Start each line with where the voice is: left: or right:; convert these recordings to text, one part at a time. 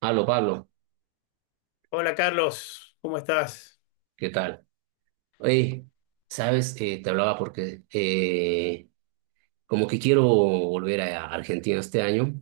right: Aló, Pablo,
left: Hola Carlos, ¿cómo estás?
right: ¿qué tal? Oye, sabes, te hablaba porque como que quiero volver a Argentina este año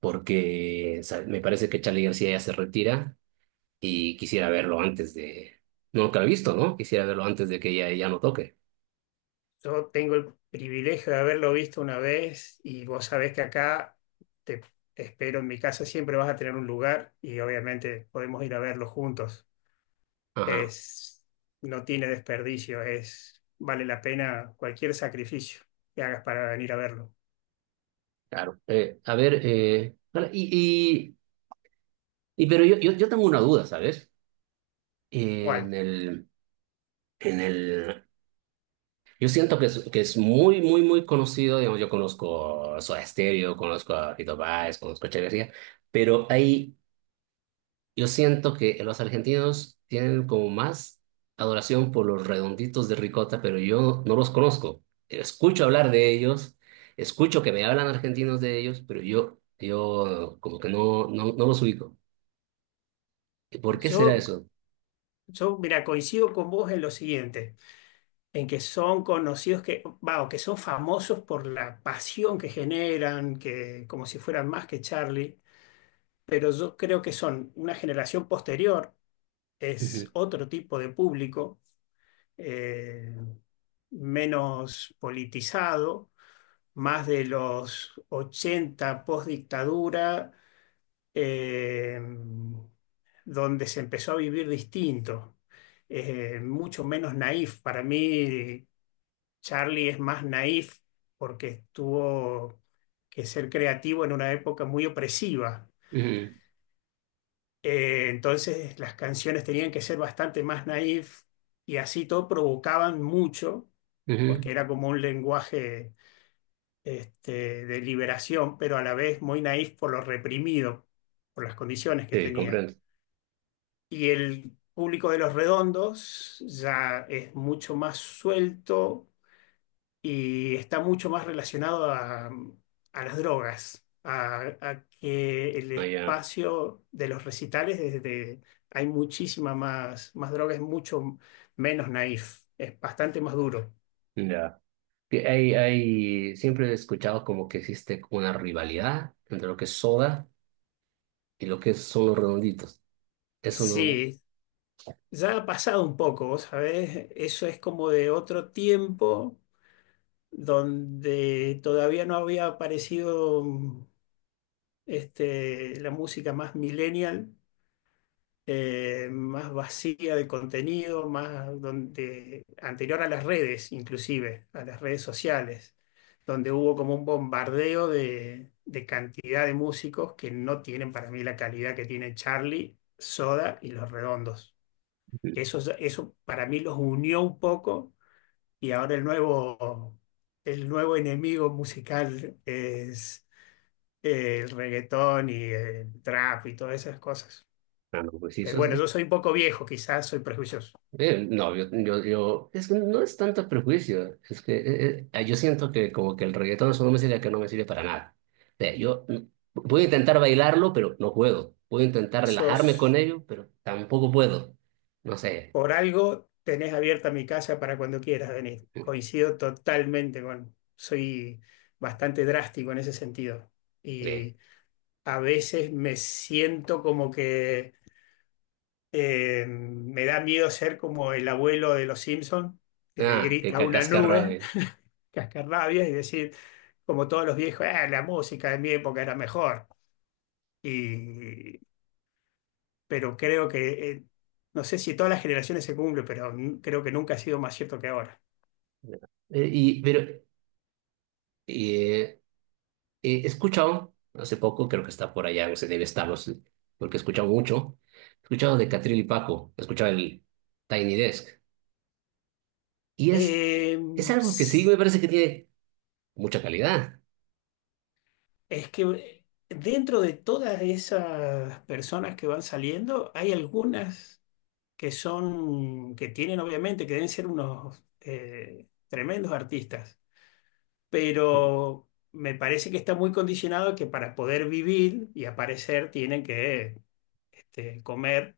right: porque ¿sabes? Me parece que Charly García ya se retira y quisiera verlo antes de. No, nunca lo he visto, ¿no? Quisiera verlo antes de que ya, ya no toque.
left: Yo tengo el privilegio de haberlo visto una vez y vos sabés que acá te espero en mi casa, siempre vas a tener un lugar y obviamente podemos ir a verlo juntos.
right: Ajá,
left: Es, no tiene desperdicio, vale la pena cualquier sacrificio que hagas para venir a verlo.
right: claro. A ver, vale, pero yo tengo una duda, ¿sabes?
left: Bueno,
right: En el, en el Yo siento que es muy, muy, muy conocido. Digamos, yo conozco Soda Stereo, conozco a Fito Páez, conozco a Che García, pero ahí yo siento que los argentinos tienen como más adoración por los Redonditos de Ricota, pero yo no los conozco. Escucho hablar de ellos, escucho que me hablan argentinos de ellos, pero yo como que no los ubico. ¿Por qué será
left: yo,
right: eso?
left: mira, coincido con vos en lo siguiente, en que son conocidos que, va, o que son famosos por la pasión que generan, que como si fueran más que Charlie, pero yo creo que son una generación posterior, es
right: Ujú,
left: otro tipo de público, eh, menos politizado, más de los 80 post dictadura, donde se empezó a vivir distinto. Mucho menos naif. Para mí, Charlie es más naif porque tuvo que ser creativo en una época muy opresiva.
right: ujú,
left: Entonces las canciones tenían que ser bastante más naif y así todo provocaban mucho,
right: ujú.
left: porque era como un lenguaje este, de liberación, pero a la vez muy naif por lo reprimido, por las condiciones que
right: Sí,
left: tenía.
right: comprendo.
left: Y el público de Los Redondos ya es mucho más suelto y está mucho más relacionado a las drogas, a que el
right: Ah, ya,
left: espacio de los recitales, desde, hay muchísima más, droga, es mucho menos naif, es bastante más duro.
right: ya. Siempre he escuchado como que existe una rivalidad entre lo que es Soda y lo que son los Redonditos. Eso no.
left: Sí, ya ha pasado un poco, vos ¿sabés? Eso es como de otro tiempo donde todavía no había aparecido este, la música más millennial, más vacía de contenido, más donde, anterior a las redes, inclusive, a las redes sociales, donde hubo como un bombardeo de, cantidad de músicos que no tienen para mí la calidad que tiene Charlie, Soda y Los Redondos. Eso para mí los unió un poco, y ahora el nuevo enemigo musical es... el reggaetón y el trap y todas esas cosas.
right: Ah, no, pues sí,
left: Pero bueno, yo soy un poco viejo, quizás soy prejuicioso.
right: no, es que no es tanto prejuicio. Es que yo siento que como que el reggaetón es una música que no me sirve para nada. O sea, yo puedo intentar bailarlo, pero no puedo. Puedo intentar relajarme con
left: Sos,
right: ello, pero tampoco puedo. No sé.
left: por algo, tenés abierta mi casa para cuando quieras venir.
right: mm,
left: Coincido totalmente con, soy bastante drástico en ese sentido.
right: eh,
left: Y a veces me siento como que me da miedo ser como el abuelo de los Simpson, que le
right: Ah, qué
left: grita a una nube,
right: cascarrabe.
left: cascarrabias, y decir, como todos los viejos: "Ah, la música de mi época era mejor". Y pero creo que, no sé si todas las generaciones se cumple, pero creo que nunca ha sido más cierto que ahora.
right: Eh, y, pero, He escuchado hace poco, creo que está por allá, se debe estar, no sé, porque he escuchado mucho. He escuchado de Catril y Paco, he escuchado el Tiny Desk. Y es,
left: Eh,
right: es algo que sí me
left: s-
right: parece que tiene mucha calidad.
left: es que dentro de todas esas personas que van saliendo, hay algunas que son, que tienen obviamente, que deben ser unos tremendos artistas, pero me parece que está muy condicionado que para poder vivir y aparecer tienen que este, comer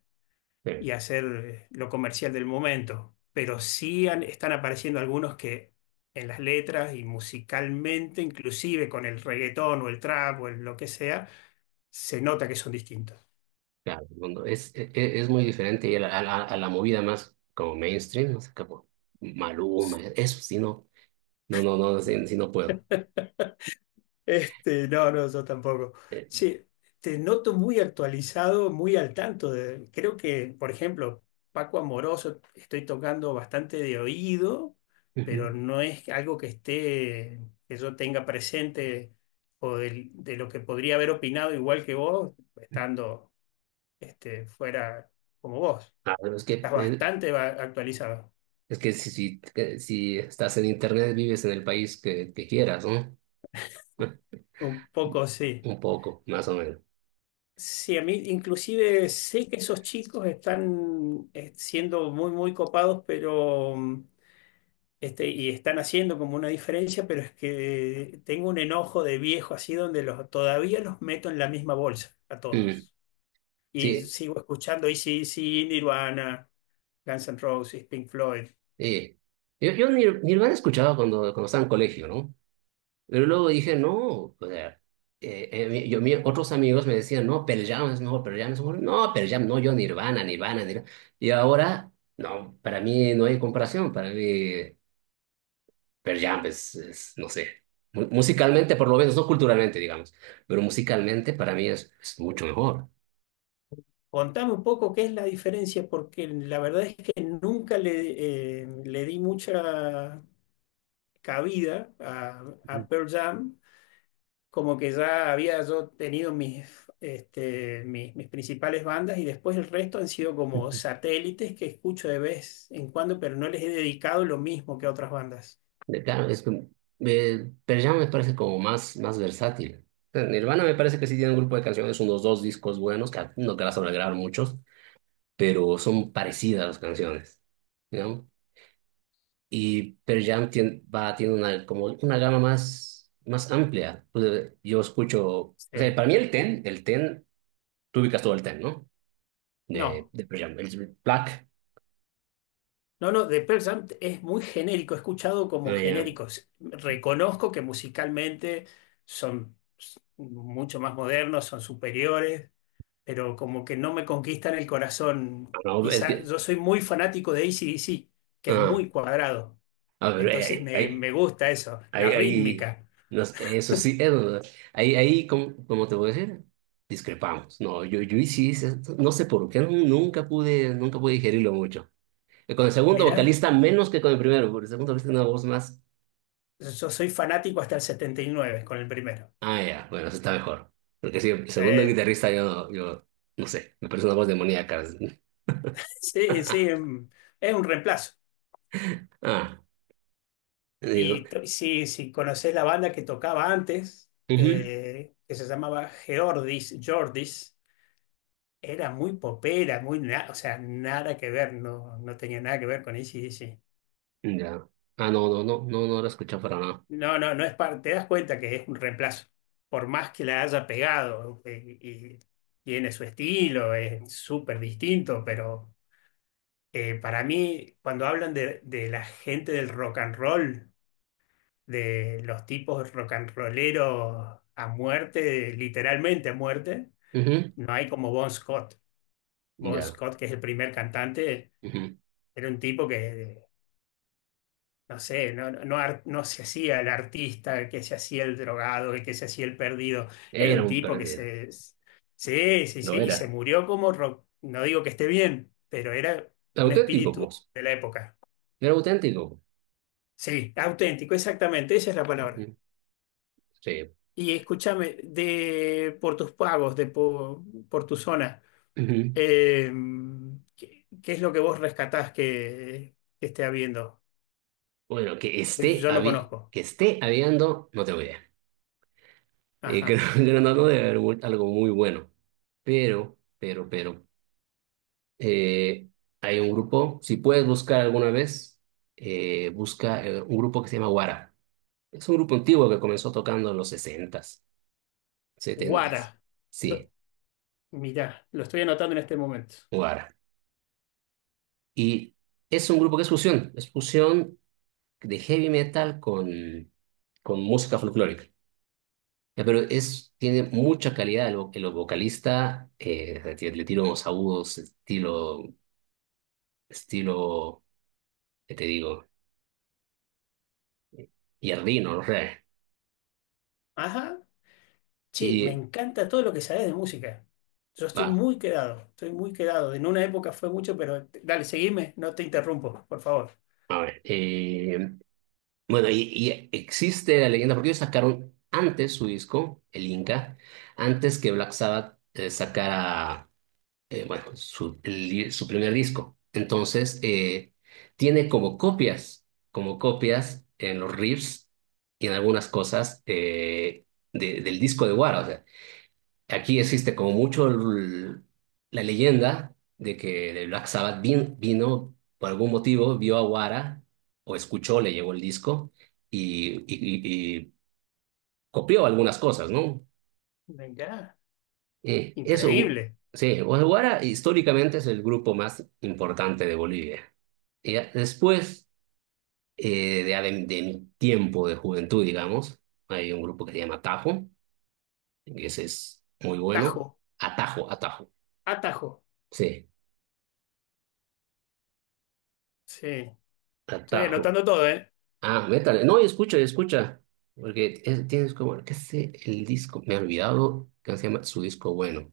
right: Pero,
left: y hacer lo comercial del momento. Pero sí están apareciendo algunos que en las letras y musicalmente, inclusive con el reggaetón o el trap o el lo que sea, se nota que son distintos.
right: claro, el mundo es muy diferente, y a la, movida más como mainstream, no sé, como Maluma. Eso sí, no, no, no, no, sí, sí no puedo.
left: Este, no, no, yo tampoco.
right: Eh,
left: Sí, te noto muy actualizado, muy al tanto de, creo que, por ejemplo, Paco Amoroso, estoy tocando bastante de oído,
right: Ujú.
left: pero no es algo que esté, que yo tenga presente o de, lo que podría haber opinado igual que vos, estando este, fuera como vos.
right: Ah, pero
left: Estás bastante actualizado.
right: es que que si estás en internet, vives en el país que, quieras, ¿no?
left: Un poco sí.
right: Un poco, más o menos.
left: Sí, a mí inclusive sé que esos chicos están siendo muy, muy copados, pero este, y están haciendo como una diferencia, pero es que tengo un enojo de viejo así donde los, todavía los meto en la misma bolsa a
right: Mm.
left: todos. Y
right: Sí,
left: sigo escuchando sí dc Nirvana, Guns N' Roses, Pink Floyd.
right: eh, yo, yo Nirvana escuchaba cuando estaba en colegio, ¿no? Pero luego dije, no, o sea, otros amigos me decían, no, Pearl Jam es mejor, Pearl Jam es mejor. No, Pearl Jam, no, yo Nirvana, Nirvana, Nirvana. Y ahora, no, para mí no hay comparación. Para mí Pearl Jam es, no sé, musicalmente por lo menos, no culturalmente, digamos, pero musicalmente para mí es mucho mejor.
left: Contame un poco qué es la diferencia, porque la verdad es que nunca le di mucha cabida a Pearl Jam, como que ya había yo tenido mis principales bandas y después el resto han sido como satélites que escucho de vez en cuando, pero no les he dedicado lo mismo que a otras bandas.
right: Claro, es que Pearl Jam me parece como más, más versátil. O sea, Nirvana me parece que sí tiene un grupo de canciones, unos dos discos buenos, que no que las van a grabar muchos, pero son parecidas las canciones, ¿no? Y Pearl Jam tiene, va, tiene una, como una gama más, más amplia. Pues, yo escucho, o sea,
left: Sí.
right: para mí el Ten, tú ubicas todo el Ten, ¿no?
left: No,
right: De Pearl Jam, el Black,
left: no, no, The Pearl Jam es muy genérico, he escuchado como
right: eh,
left: genéricos. Reconozco que musicalmente son mucho más modernos, son superiores, pero como que no me conquistan el corazón.
right: ah, no, es
left: Quizá
right: que,
left: yo soy muy fanático de AC/DC, que es
right: ah,
left: muy cuadrado.
right: a ver,
left: Entonces me, me gusta eso, la
right: ahí, ahí,
left: rítmica.
right: no sé, eso sí, eso, ahí, ahí, ¿cómo te voy a decir? Discrepamos. No, yo sí, no sé por qué, nunca pude, nunca pude digerirlo mucho. Con el segundo
left: Mirá,
right: vocalista menos que con el primero, porque el segundo vocalista tiene una voz más.
left: yo soy fanático hasta el 79 con el primero.
right: Ah, ya, bueno, eso está mejor. Porque sí, el
left: Sí,
right: segundo guitarrista yo, yo, no sé, me parece una voz demoníaca.
left: sí, sí, es un reemplazo.
right: Ah, digo,
left: Si conocés la banda que tocaba antes,
right: ujú,
left: que se llamaba Geordis, Jordis, era muy popera, muy o sea, nada que ver, no, no tenía nada que ver con ac.
right: ya. Ah, no, no, no, no, no lo escuché para nada.
left: No, no, no es parte. Te das cuenta que es un reemplazo. Por más que la haya pegado y tiene su estilo, es súper distinto, pero para mí, cuando hablan de la gente del rock and roll, de los tipos rock and rolleros a muerte, literalmente a muerte,
right: Ujú,
left: no hay como Bon Scott. Bon
right: ya,
left: Scott, que es el primer cantante,
right: ujú.
left: era un tipo que no sé, no, no, no no se hacía el artista, el que se hacía el drogado, el que se hacía el perdido. Era
right: Era
left: un
right: un
left: tipo que
right: perdido,
left: se... Sí, sí, sí,
right: lo
left: y se
right: era.
left: murió como rock. No digo que esté bien, pero era un
right: Auténtico,
left: espíritu
right: pues.
left: de la época.
right: Pero auténtico.
left: Sí, auténtico, exactamente, esa es la palabra.
right: Ujú, sí.
left: Y escúchame, de, por tus pagos, de, por, tu zona,
right: Ujú.
left: eh, ¿qué, qué es lo que vos rescatás que esté habiendo?
right: Bueno,
left: Que yo no conozco.
right: que esté habiendo, no tengo idea. Creo
left: Ajá.
right: que no debe haber algo algo muy bueno. Pero, pero, pero, eh, Hay un grupo, si puedes buscar alguna vez, busca un grupo que se llama Guara. Es un grupo antiguo que comenzó tocando en los 60s 70s.
left: Guara.
right: Sí,
left: Mirá, lo estoy anotando en este momento.
right: Guara. Y es un grupo que es fusión de heavy metal con, música folclórica. Ya, pero tiene mucha calidad el vocalista. Le tiro unos agudos, estilo, ¿qué te digo? Yardino, no sé.
left: Ajá, sí, me
right: Y
left: encanta todo lo que sabes de música. Yo estoy
right: va,
left: muy quedado, estoy muy quedado. En una época fue mucho, pero dale, seguime, no te interrumpo, por favor.
right: a ver. Bueno, existe la leyenda, porque ellos sacaron antes su disco, el Inca, antes que Black Sabbath sacara bueno, su, el di- su primer disco. Entonces, tiene como copias en los riffs y en algunas cosas, del disco de Wara. O sea, aquí existe como mucho la leyenda de Black Sabbath vino, por algún motivo, vio a Wara, o escuchó, le llegó el disco y, y, y- y copió algunas cosas, ¿no?
left: Venga,
right: Eso,
left: increíble.
right: sí, Guara históricamente es el grupo más importante de Bolivia. Y ya después de mi tiempo de juventud, digamos, hay un grupo que se llama Atajo, que ese es muy
left: Tajo,
right: bueno. Atajo, Atajo,
left: atajo.
right: sí,
left: Sí, estoy
right: Atajo.
left: anotando todo, ¿eh?
right: Ah, métale, no, y escucha, porque tienes como, qué sé, el disco, me he olvidado que se llama su disco bueno.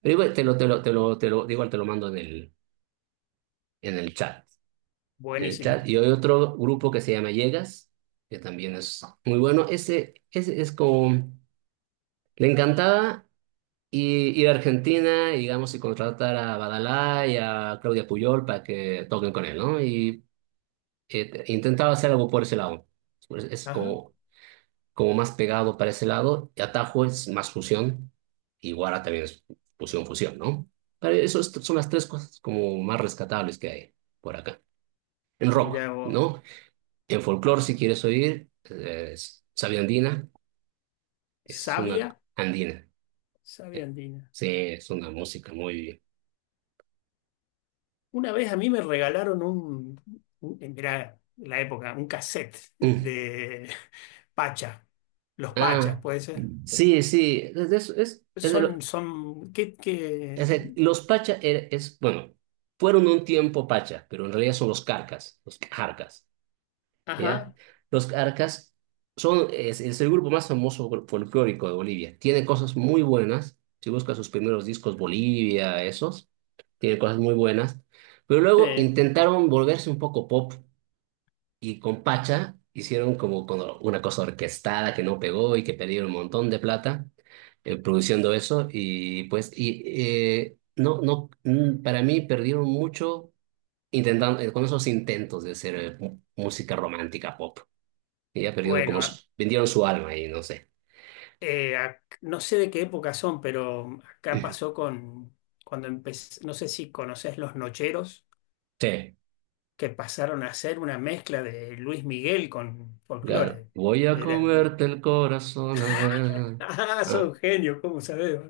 right: Pero igual te lo, igual te lo mando en el chat.
left: Buenísimo.
right: Y hay otro grupo que se llama Llegas, que también es muy bueno. Ese es como, le encantaba ir a Argentina, digamos, y contratar a Badalá y a Claudia Puyol para que toquen con él, ¿no? Y intentaba hacer algo por ese lado. Pues es
left: Ajá,
right: como más pegado para ese lado. Y Atajo es más fusión. Y Guara también es fusión, fusión, ¿no? Pero son las tres cosas como más rescatables que hay por acá. En rock,
left: mirá vos.
right: ¿no? En folclore, si quieres oír, es Sabia Andina, es una
left: Sabia,
right: andina.
left: sabia
right: Eh,
left: andina.
right: Sí, es una música muy...
left: Una vez a mí me regalaron mirá, la época, un cassette
right: Mm.
left: de Pacha, los Pachas,
right: Ah,
left: puede ser.
right: sí, sí, es de
left: Son,
right: lo-
left: son, ¿qué, qué?
right: es de- los Pacha, es, bueno, fueron un tiempo Pacha, pero en realidad son los Carcas, los Jarcas. ¿Ya?
left: Ajá,
right: Los Arcas son, es el grupo más famoso folclórico de Bolivia. Tiene cosas muy buenas. Si buscas sus primeros discos Bolivia, esos, tiene cosas muy buenas. Pero luego
left: sí.
right: intentaron volverse un poco pop y con Pacha hicieron como con una cosa orquestada que no pegó y que perdieron un montón de plata produciendo eso y pues y no no mm, para mí perdieron mucho intentando con esos intentos de hacer música romántica pop, que ya perdieron
left: Bueno,
right: como vendieron su alma y no sé.
left: no sé de qué época son, pero acá pasó cuando empecé, no sé si conoces Los Nocheros,
right: Sí.
left: que pasaron a ser una mezcla de Luis Miguel con
right: Claro.
left: folclore.
right: Voy a
left: Eran,
right: comerte el corazón a ver.
left: ah,
right: Ah,
left: son genios, ¿cómo sabés?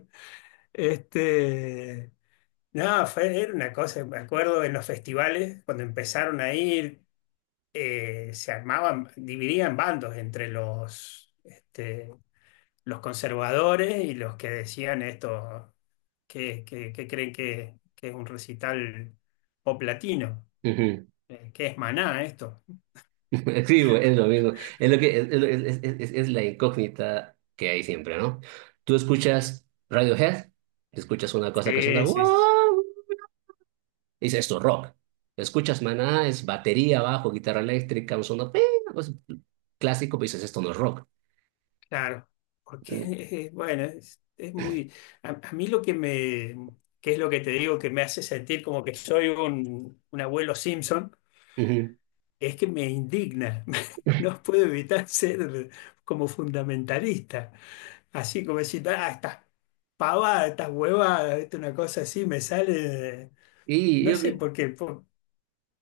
left: Este, no, fue, era una cosa, me acuerdo en los festivales, cuando empezaron a ir, se armaban, dividían bandos entre los, este, los conservadores y los que decían esto, que creen que es un recital pop latino,
right: ujú.
left: que es Maná esto.
right: Sí, güey, es lo mismo. Es lo que es la incógnita que hay siempre, ¿no? Tú escuchas Radiohead, escuchas una cosa que suena
left: Sí, sí, sí,
right: wow, dices esto es rock. Escuchas Maná, es batería, bajo, guitarra eléctrica, un sonido "ping", una cosa clásico, pero dices esto no es rock.
left: claro. Porque,
right: Mm,
left: bueno, es muy... A mí lo que me... ¿Que es lo que te digo que me hace sentir como que soy un abuelo Simpson?
right: ujú.
left: Es que me indigna. No puedo evitar ser como fundamentalista. Así como decir: "Ah, estas pavadas, estas huevadas, ¿viste?". Una cosa así me sale, de-
right: Y
left: no
right: yo,
left: sé,
right: pi-
left: porque por-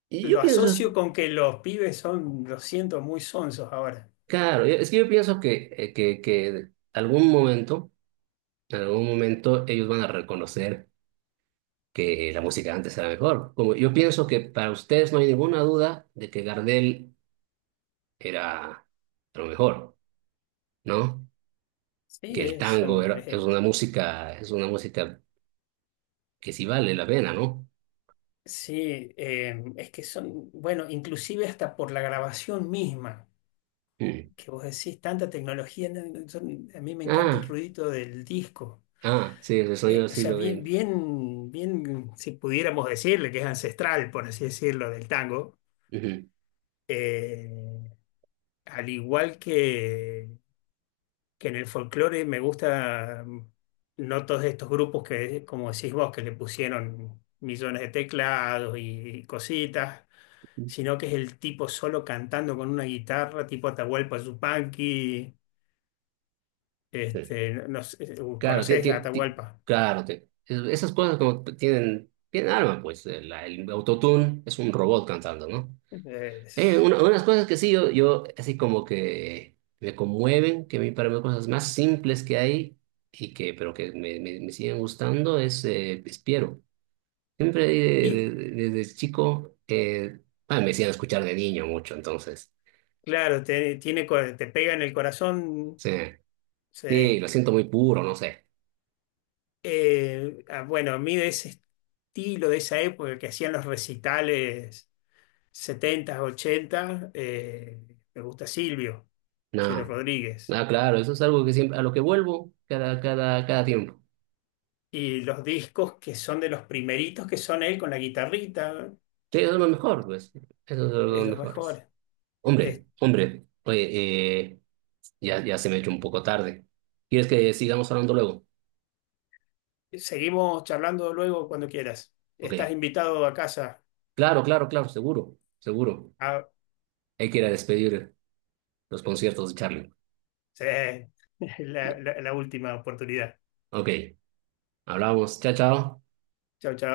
right: y yo
left: lo
right: pienso.
left: asocio con que los pibes son, lo siento, muy sonsos ahora.
right: Claro, es que yo pienso que, que algún momento, en algún momento ellos van a reconocer que la música de antes era mejor. Como yo pienso que para ustedes no hay ninguna duda de que Gardel era lo mejor, ¿no?
left: Sí,
right: Que el tango era, es una música que sí vale la pena, ¿no?
left: sí, es que son, bueno, inclusive hasta por la grabación misma,
right: Mm.
left: que vos decís, tanta tecnología, no, no, a mí me encanta el
right: Ah,
left: ruidito del disco.
right: ah, sí, el sonido del
left: O sea,
right: siglo
left: bien,
right: veinte.
left: bien, bien, si pudiéramos decirle que es ancestral, por así decirlo, del tango.
right: Ujú.
left: Eh, Al igual que en el folclore, me gusta no todos estos grupos que, como decís vos, que le pusieron millones de teclados y, cositas, sino que es el tipo solo cantando con una guitarra, tipo Atahualpa Yupanqui.
right: Sí.
left: Este, no no sé,
right: Claro,
left: ¿conocés a Atahualpa?
right: esas cosas como que tienen alma, pues el autotune es un robot cantando, ¿no?
left: Es-
right: Unas cosas que sí, yo así como que me conmueven, que a mí para mí cosas más simples que hay, y que, pero que me siguen gustando, es Piero. Siempre
left: y
right: desde chico, ah, me hacían escuchar de niño mucho, entonces,
left: claro, te, tiene, te pega en el corazón.
right: sí, sí,
left: Sí.
right: lo siento muy puro, no sé.
left: Ah, bueno, a mí de ese estilo, de esa época que hacían los recitales 70 80, me gusta Silvio, Silvio
right: No.
left: Rodríguez.
right: Ah, claro, eso es algo que siempre, a lo que vuelvo cada, cada, cada tiempo.
left: Y los discos que son de los primeritos, que son él con la guitarrita,
right: Sí, eso es lo
left: eh,
right: mejor, pues. Eso es lo
left: es lo
right: mejor.
left: mejor.
right: Hombre,
left: Es-
right: hombre, oye, ya, ya se me ha hecho un poco tarde. ¿Quieres que sigamos hablando luego?
left: Seguimos charlando luego cuando quieras.
right: Ok.
left: Estás invitado a casa.
right: Claro, claro, claro, seguro, seguro.
left: Ah,
right: Hay que ir a despedir los conciertos de Charlie.
left: sí, la última oportunidad.
right: Ok, hablamos. Chao, chao.
left: Chao, chao.